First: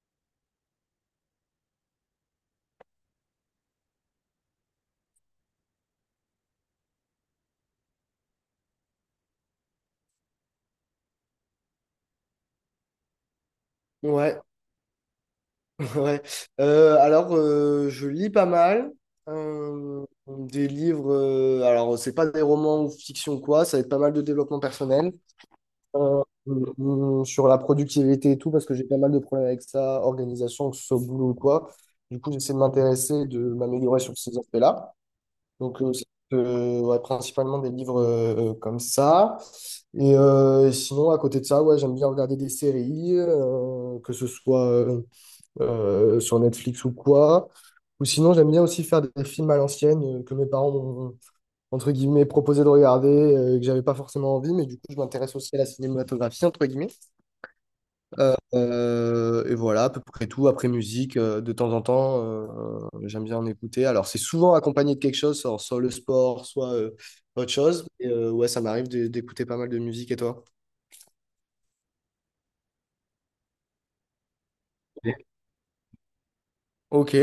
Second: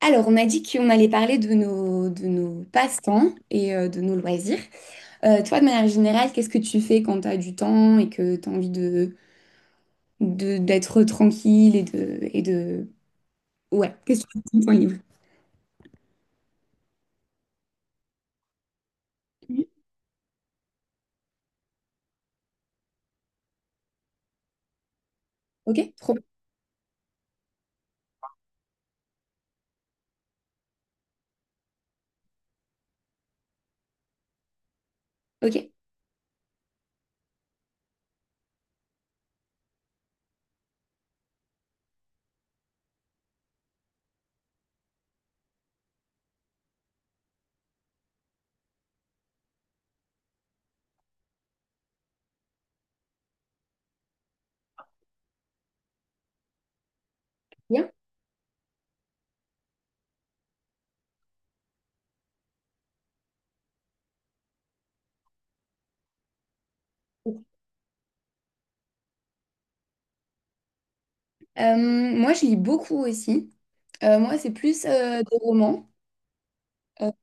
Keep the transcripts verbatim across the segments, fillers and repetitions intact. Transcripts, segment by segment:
Alors, on a dit qu'on allait parler de nos, de nos passe-temps et euh, de nos loisirs. Euh, toi, de manière générale, qu'est-ce que tu fais quand tu as du temps et que tu as envie de, de- d'être tranquille et de, et de... Ouais, qu'est-ce que Ouais, tu fais de ton livre? ouais. Euh, alors, euh, je lis pas mal euh, des livres. euh, alors, c'est pas des romans ou fiction ou quoi, ça va être pas mal de développement personnel Ok, trop euh, bien. euh, sur la productivité et tout, parce que j'ai pas mal de problèmes avec ça, organisation, que ce soit au boulot ou quoi. Du coup, j'essaie de m'intéresser, de m'améliorer sur ces aspects-là. Ok, Donc, euh, c'est, euh, ouais, principalement des livres euh, euh, comme ça. Et euh, sinon, à côté de ça, ouais, j'aime bien regarder des séries, euh, que ce soit euh, euh, sur Netflix ou quoi. Ou sinon, j'aime bien aussi faire des films à l'ancienne euh, que mes parents m'ont, entre guillemets, proposé de regarder, euh, que j'avais pas forcément envie, mais du coup, je m'intéresse aussi à la cinématographie, entre guillemets. bien. Euh, et voilà, à peu près tout. Après musique, euh, de temps en temps, euh, j'aime bien en écouter. Alors, c'est souvent accompagné de quelque chose, soit, soit le sport, soit euh, autre chose. Et, euh, ouais, ça m'arrive de- d'écouter pas mal de musique, et toi? Euh, moi, je lis beaucoup aussi. Euh, moi, c'est plus euh, des romans. Ok,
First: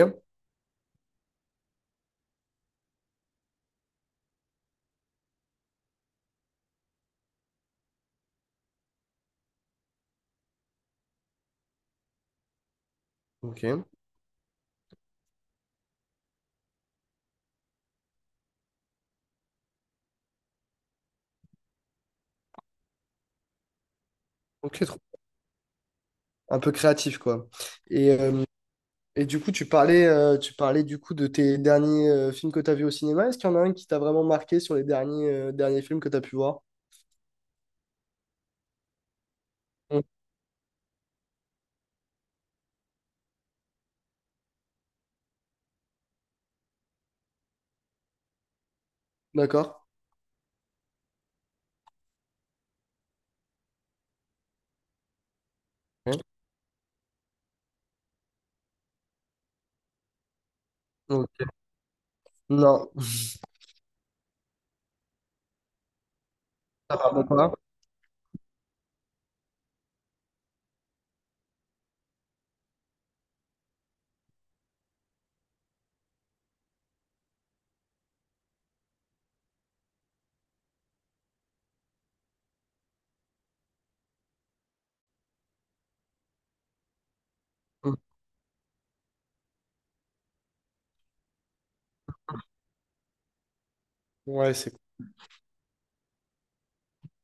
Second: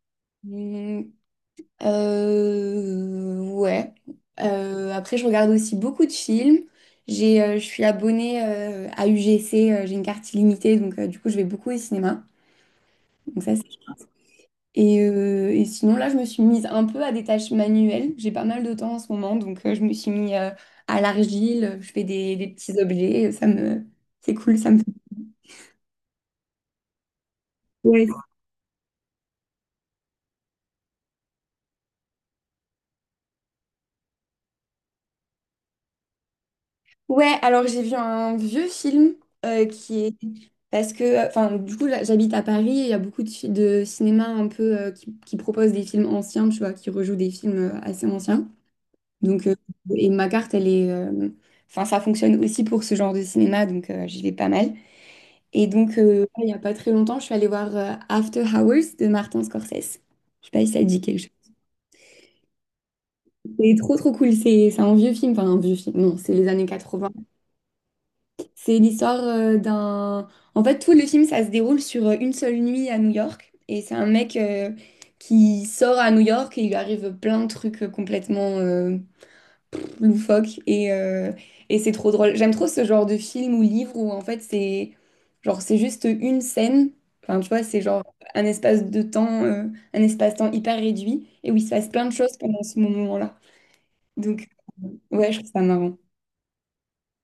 Euh, Euh, ouais. Euh, après, je regarde aussi beaucoup de films. J'ai, euh, je suis abonnée euh, à U G C, euh, j'ai une carte illimitée, donc euh, du coup, je vais beaucoup au cinéma. Donc ça, c'est- ok, et, euh, et sinon, là, je me suis mise un peu à des tâches manuelles. J'ai pas mal de temps en ce moment, donc euh, je me suis mise euh, à l'argile, je fais des, des petits objets, ça me... C'est cool, ça ok, me fait... trop- un peu créatif, quoi. Ouais, Et, euh, Et du coup, tu parlais, euh, tu parlais du coup de tes derniers euh, films que tu as vus au cinéma. Est-ce qu'il y en a un qui t'a vraiment marqué sur les derniers, euh, derniers films que tu as pu voir? Ouais, alors j'ai vu un vieux film euh, qui Mm. est parce que, enfin, du coup, là, j'habite à Paris et il y a beaucoup de, fi- de cinéma un peu euh, qui, qui proposent des films anciens, tu vois, qui rejouent des films euh, assez anciens. Donc, euh, D'accord. et ma carte, elle est, euh, enfin, ça fonctionne aussi pour ce genre de cinéma, donc euh, j'y vais pas mal. Et donc, Hein. euh, il n'y a pas très longtemps, je suis allée voir euh, After Hours de Martin Scorsese. Je sais pas si ça te dit quelque chose. Ok. Non, C'est trop trop cool. C'est c'est un vieux film, enfin un vieux film. Non, c'est les années ça quatre-vingts. va pas. C'est l'histoire euh, d'un... En fait, tout le film, ça se déroule sur euh, une seule nuit à New York. Et c'est un mec euh, qui sort à New York et il lui arrive plein de trucs euh, complètement euh, loufoques. Et, euh, et c'est trop drôle. J'aime trop ce genre de film ou livre où, en fait, c'est genre, c'est juste une scène. Enfin, tu vois, c'est Mm. genre un espace de temps, euh, un espace-temps hyper réduit et où il se passe plein de choses pendant ce moment-là. Donc, Ouais, c'est. ouais, je trouve ça marrant.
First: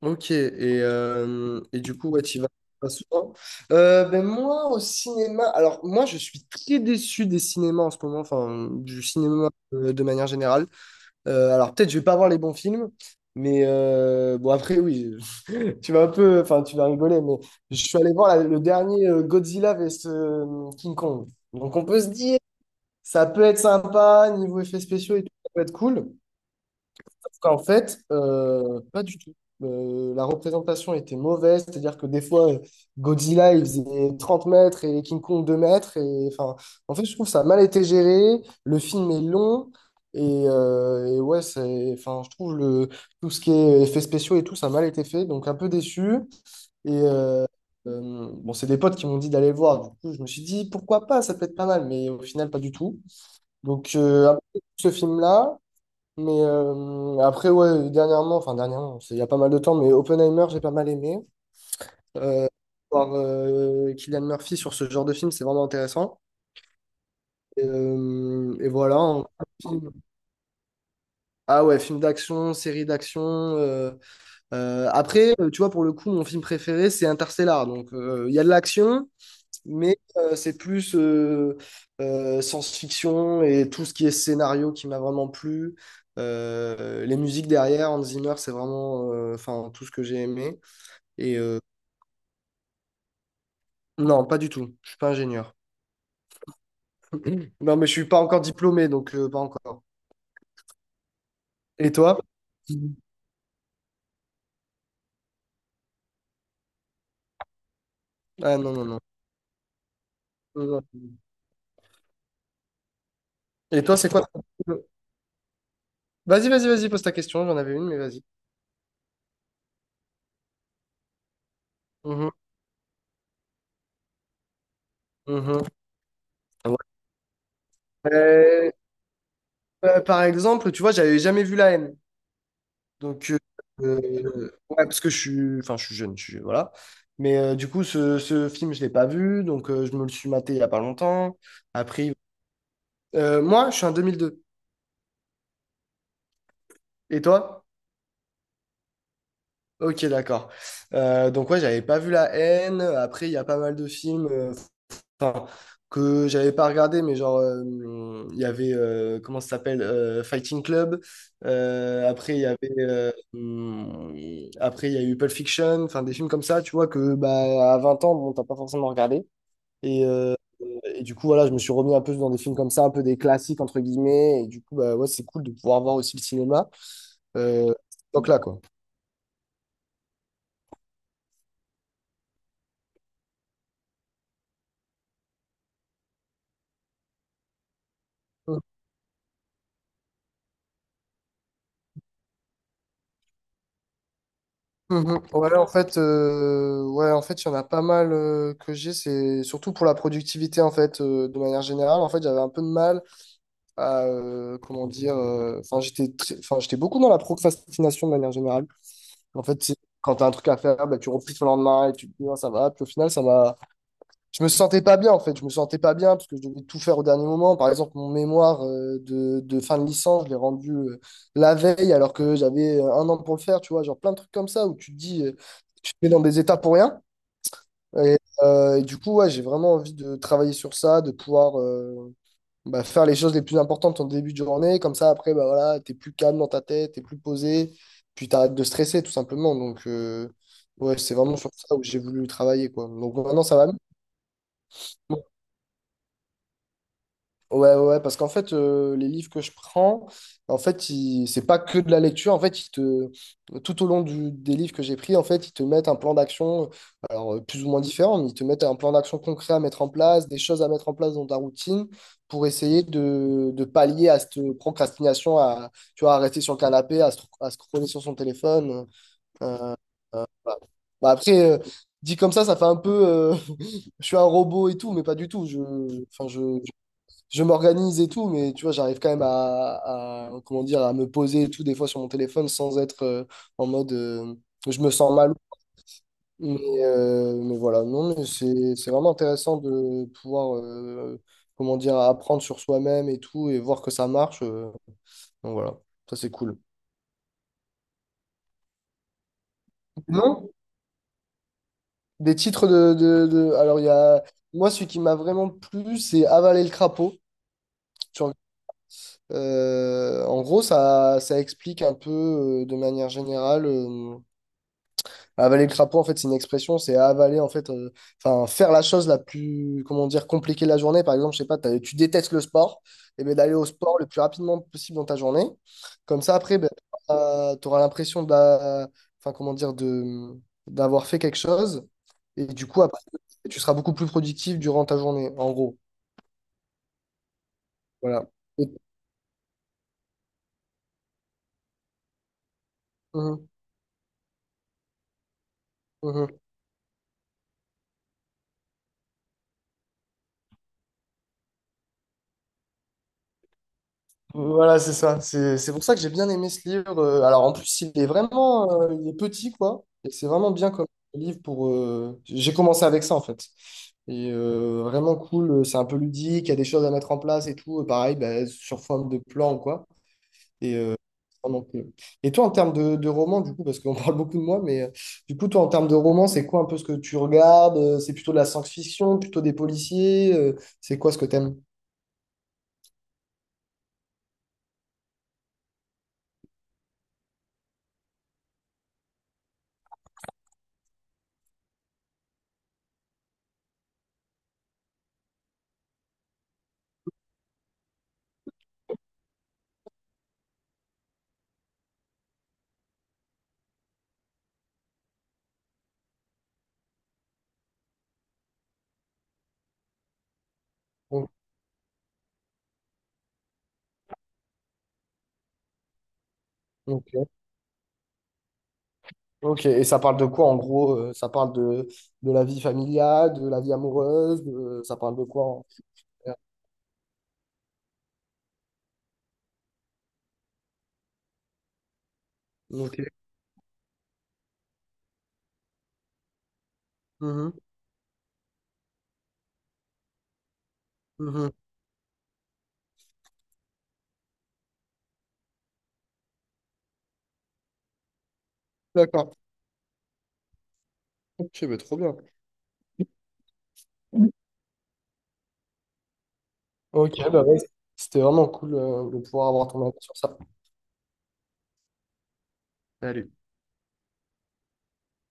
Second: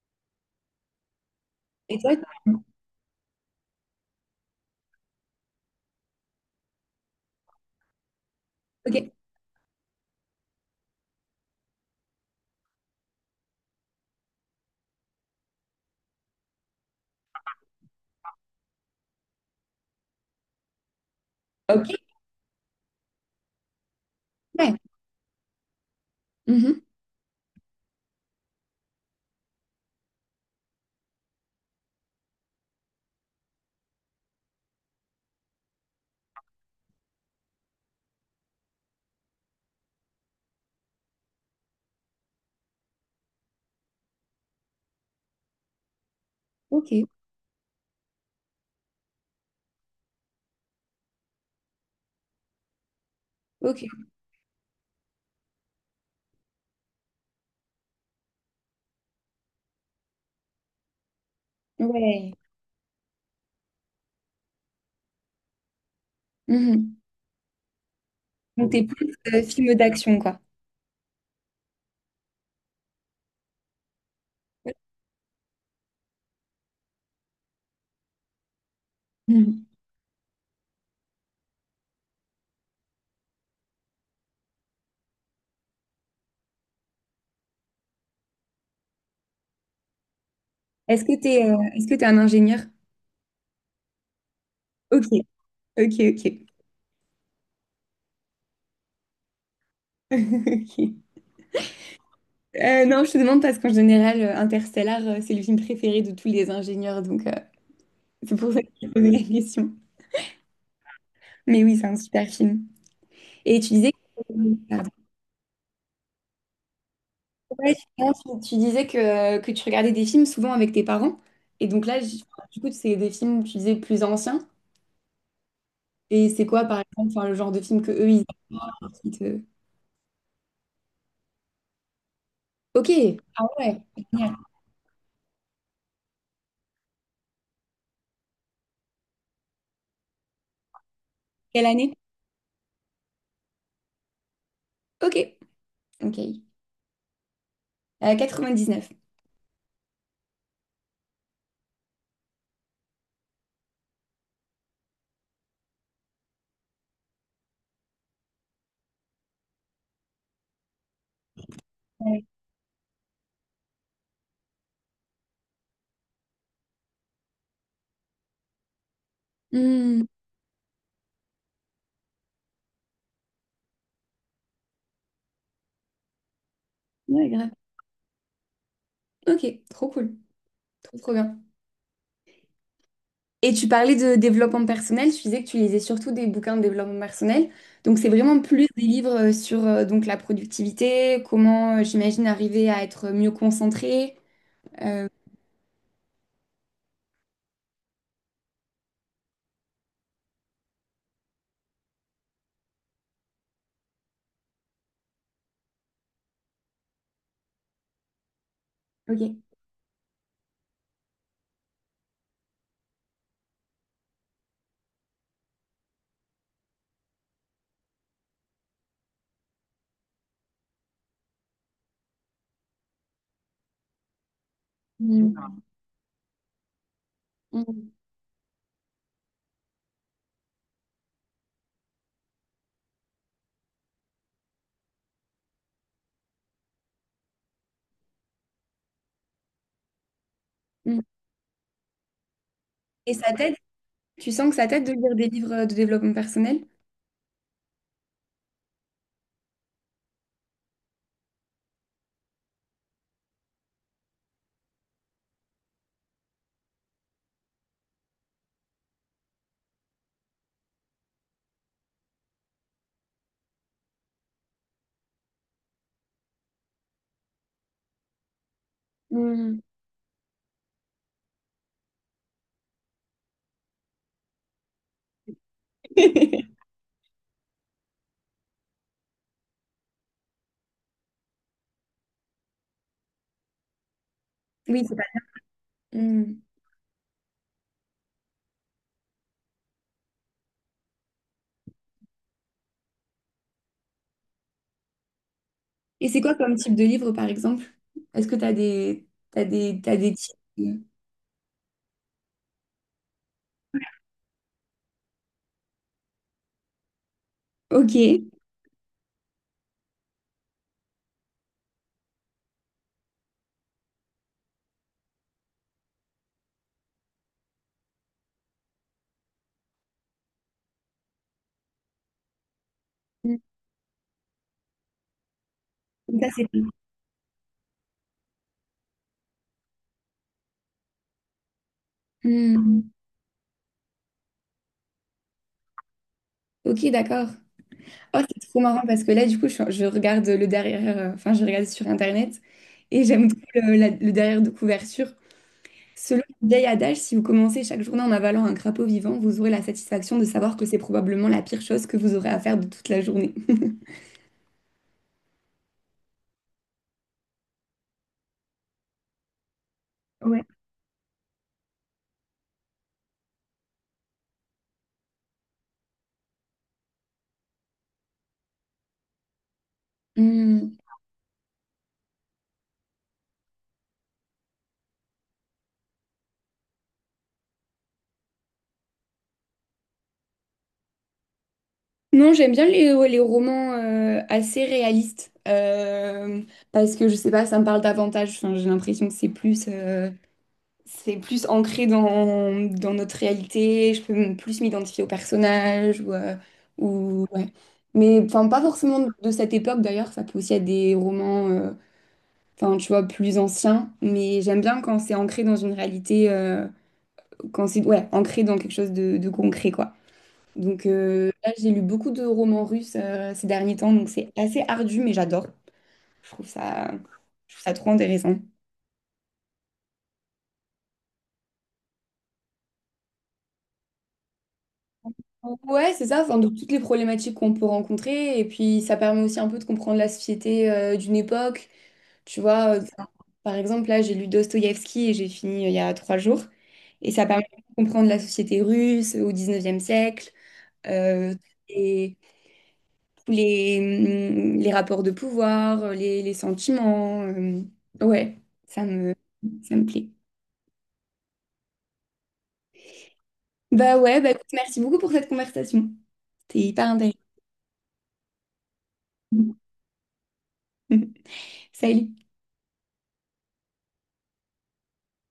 Ok, et, euh, et du Et coup, toi, ouais, tu- tu vas pas souvent. Euh, ben moi, au cinéma, alors moi, je suis très déçu des cinémas en ce moment, enfin, du ok. cinéma euh, de manière générale. Euh, alors, peut-être, je vais pas voir les bons films, mais euh, bon, après, oui. Tu vas un peu, enfin, tu vas rigoler, mais je suis allé voir la- le dernier euh, Godzilla vs euh, King Kong. Donc, on Ok. peut se dire, ça peut être sympa, niveau Ouais. effets spéciaux et tout, ça peut être cool. Mhm. Sauf qu'en fait, euh, pas du tout. Euh, la représentation était mauvaise, c'est-à-dire que des fois, euh, Godzilla, il faisait trente mètres et King Kong deux mètres. Et, enfin, en fait, je trouve que ça a mal été géré. Le film est long. Et, euh, et ouais, c'est, enfin, je trouve le, tout ce qui est effets spéciaux et tout, ça a mal été fait. Donc, un peu déçu. Ok. Et euh, euh, bon, c'est des potes qui m'ont dit d'aller le voir. Du coup, je me suis dit, pourquoi pas, ça peut être pas mal, mais au final, pas du tout. Ok, Donc, euh, un peu ce film-là. Mais euh, après, ouais, dernièrement, enfin, dernièrement, c'est il y a pas mal de temps, mais Oppenheimer, j'ai pas mal aimé. ouais. Euh, Voir euh, Cillian Murphy sur ce genre de film, c'est vraiment intéressant. Mhm. Et, euh, et Donc, t'es voilà. plus en- euh, film film- d'action, quoi. Ah ouais, film d'action, série d'action. euh, euh, Après, euh, tu vois, pour le coup, mon film préféré, c'est Interstellar. Donc, euh, il y a de l'action. Mhm. Mais euh, c'est plus euh, euh, science-fiction et tout ce qui est scénario qui m'a vraiment plu. Euh, les musiques derrière, Hans Zimmer, c'est vraiment euh, enfin, tout ce que j'ai aimé. Est-ce que Et t'es euh, euh, Est-ce que t'es un ingénieur? non, pas du tout. Je suis Ok, pas ingénieur. ok, ok. Non, mais je suis pas encore diplômé, donc euh, pas encore. Ok. Et toi? Euh, non, je te demande parce qu'en général, euh, Interstellar, euh, c'est le film préféré de tous les ingénieurs, donc euh, c'est pour Ah ça que non, non, je te non. posais la question. Non. Non. Mais oui, c'est un super film. Et tu Et disais toi, c'est quoi? que, ton- pardon. Vas-y, vas-y, vas-y, pose ta question. J'en avais Ouais, une, mais non, vas-y. tu tu disais que, que tu regardais des films souvent avec tes parents. Et donc là, j- Mhm, du coup, c'est des films, tu disais, plus anciens. mhm. Et c'est quoi, Ouais. par exemple, enfin, le genre de film que eux, ils Euh, apprécient. Euh, par exemple, tu vois, j'avais jamais vu La Haine. Ok, Donc, euh, ah ouais, génial. euh, ouais, parce que je suis, enfin, je suis jeune, je suis, voilà. Mais euh, du coup, ce, ce film, je l'ai pas vu, donc euh, je me le suis maté il y a pas longtemps. Quelle année? Après, euh, moi, je suis en deux mille deux. Ok, ok. Et toi? Euh, quatre-vingt-dix-neuf. Ok, d'accord. Euh, donc, ouais, j'avais pas vu La Haine. Après, il y a pas mal de films, euh, enfin, que j'avais pas regardé, mais genre, euh, il y avait, euh, comment ça s'appelle, euh, Fighting Club. Euh, Ouais. après, il y avait, euh, hum, après, il y a eu Pulp Fiction, enfin, des films comme ça, tu vois, que bah, à vingt ans, bon, t'as pas forcément regardé. Hmm, Et, euh, et du coup, voilà, je me suis remis un peu dans des films comme ça, un peu des classiques, entre guillemets. Et du coup, bah, ouais, c'est cool de pouvoir voir aussi le cinéma. ouais, grave. Euh, donc là, quoi. Ok, trop cool. Trop, trop bien. Et tu parlais de développement personnel, tu disais que tu lisais surtout des bouquins de développement personnel. Donc, c'est vraiment plus des livres euh, sur euh, donc, la productivité, comment, euh, j'imagine, arriver à être mieux concentré. Euh, Mhm. Ouais, en fait, euh, ouais, en fait, il y en a pas mal euh, que j'ai. C'est surtout pour la productivité, en fait, euh, de manière générale. En fait, j'avais un peu de mal à, euh, comment dire, euh, enfin, j'étais très- enfin, j'étais beaucoup dans la procrastination de manière générale. ok. En fait, c'est- quand tu as un truc à faire, bah, tu repousses au lendemain et tu te dis, Ah, ça va. Puis au final, ça m'a je me sentais pas bien en fait, je me sentais pas bien parce que je devais tout faire au dernier moment. Par exemple, mon mémoire euh, de, de fin de licence, je l'ai rendu euh, la veille alors que j'avais euh, un an pour le faire, tu vois, genre plein de trucs comme ça où tu te dis, euh, Hmm, tu te mets dans des états pour rien. hmm, Et, euh, et du coup, ouais, j'ai vraiment envie de travailler sur ça, de pouvoir euh, bah, faire les choses les plus importantes en début de journée. Comme ça, après, bah voilà, t'es plus calme dans ta tête, t'es plus posé, puis t'arrêtes de stresser tout simplement. Donc, euh, ouais, hmm. c'est vraiment sur ça où j'ai voulu travailler, quoi. Et Donc ça maintenant, t'aide? ça va mieux. Tu sens que ça t'aide de lire des livres euh, de développement personnel? Ouais, ouais, ouais, parce qu'en fait, euh, les livres que je prends, en fait, ils- c'est pas que de la lecture. En fait, ils te, tout au long du- des livres que j'ai pris, en fait, ils te mettent un plan d'action, alors euh, plus ou moins différent, mais ils te mettent un plan d'action concret à mettre en place, des choses à mettre en place dans ta routine pour essayer de, de pallier à cette procrastination, à, tu vois, à rester sur le canapé, à, se- à scroller sur son téléphone. euh, Hmm. Voilà. Bah, après, euh, dit comme ça, ça fait un peu, euh, je suis un robot et tout, mais pas du tout. Je, enfin, je, je m'organise et tout, mais tu vois, j'arrive quand même à, à- comment dire, à me poser et tout, des fois sur mon téléphone, sans être euh, en mode euh, je Oui, me c'est pas. sens mal. Mmh. Mais, euh, mais voilà, non, mais c'est, c'est vraiment intéressant de pouvoir, euh, comment dire, apprendre sur soi-même et tout, et voir que ça marche. euh. Donc voilà, Et ça c'est c'est quoi comme cool. type de livre, par exemple? Est-ce que t'as des, t'as des, t'as des types? Non? Des titres de, de, de- Alors, il y a. Moi, celui qui m'a vraiment plu, c'est Avaler le crapaud. Ok. Tu regardes. Euh, en gros, ça, ça explique un peu, euh, de manière générale. euh, Avaler le crapaud, en fait, c'est une expression, c'est avaler, en fait, euh, enfin, faire la chose la plus, comment dire, compliquée de la journée. Par exemple, je sais pas, t'as- tu détestes le sport, et bien Mm. d'aller au sport le plus rapidement possible dans ta journée. Comme Ça, ça, c'est... après, ben, tu auras l'impression d'a- enfin, comment dire, de, d'avoir fait quelque chose. Et du coup, Mm. après, tu seras beaucoup plus productif durant ta journée, en gros. Ok, d'accord. Oh, Voilà. c'est trop Et- marrant parce que là, du coup, je, je regarde le derrière, euh, enfin, je regarde sur Internet et j'aime trop Mhm, le, la- le derrière de couverture. Selon mhm. le vieil adage, si vous commencez chaque journée en avalant un crapaud vivant, vous aurez la satisfaction de savoir que c'est probablement la pire chose que vous aurez à faire de toute la journée. Voilà, c'est ça. C'est c'est pour ça que j'ai bien aimé ce livre. Euh, Alors, en plus, il est vraiment euh, il est petit, quoi. Et c'est Ouais. vraiment bien comme livre pour. Euh, J'ai commencé avec ça, en fait. Et euh, vraiment cool. euh, C'est un peu ludique. Il y a des choses à mettre en place et tout. Euh, Pareil, bah, sur forme de plan, quoi. Et, Hmm. euh, vraiment cool. Et toi, en termes de, de roman, du coup, parce qu'on parle beaucoup de moi, mais euh, du coup, toi, en termes de roman, c'est quoi un peu ce que tu regardes? Euh, C'est plutôt de la science-fiction, plutôt des policiers? Euh, c'est quoi ce que t'aimes? Non, j'aime bien les, ouais, les romans euh, assez réalistes euh, parce que je sais pas, ça me parle davantage. Enfin, j'ai l'impression que c'est plus, euh, c'est plus ancré dans, dans notre réalité. Je peux m- plus m'identifier au personnage ou, euh, ou ouais. Mais enfin, pas forcément de de cette époque d'ailleurs. Ça peut aussi être des romans, euh, enfin, tu vois, plus anciens. Mais j'aime bien quand c'est ancré dans une réalité, euh, quand c'est ouais, ancré dans quelque chose de, de concret, quoi. Donc euh, là, j'ai lu beaucoup de romans russes euh, ces derniers temps, donc c'est assez ardu, mais j'adore. Je trouve ça, Aimes je trouve ça trop intéressant. Ok, et ça parle de quoi en gros? euh, Ça parle de, de la vie familiale, de la vie amoureuse, de- euh, ça parle de quoi en... Ouais, c'est ça, enfin, de toutes les problématiques qu'on peut rencontrer, et puis ça permet aussi un peu de comprendre la société euh, d'une époque. Tu vois, euh, Ok. ça- par exemple, là, j'ai lu Dostoïevski et j'ai fini euh, il y a trois jours, et ça permet Mhm, de comprendre la société russe au dix-neuvième siècle, euh, mhm. les, mm, les rapports de pouvoir, euh, les, les sentiments. Euh, ouais, ça me, D'accord. ça me plaît. Ok, mais trop bien. Bah ouais, bah écoute, merci beaucoup pour cette conversation. C'était hyper Ok, intéressant. bah ouais, c'était vraiment cool euh, de pouvoir avoir ton avis sur ça. Salut. Salut.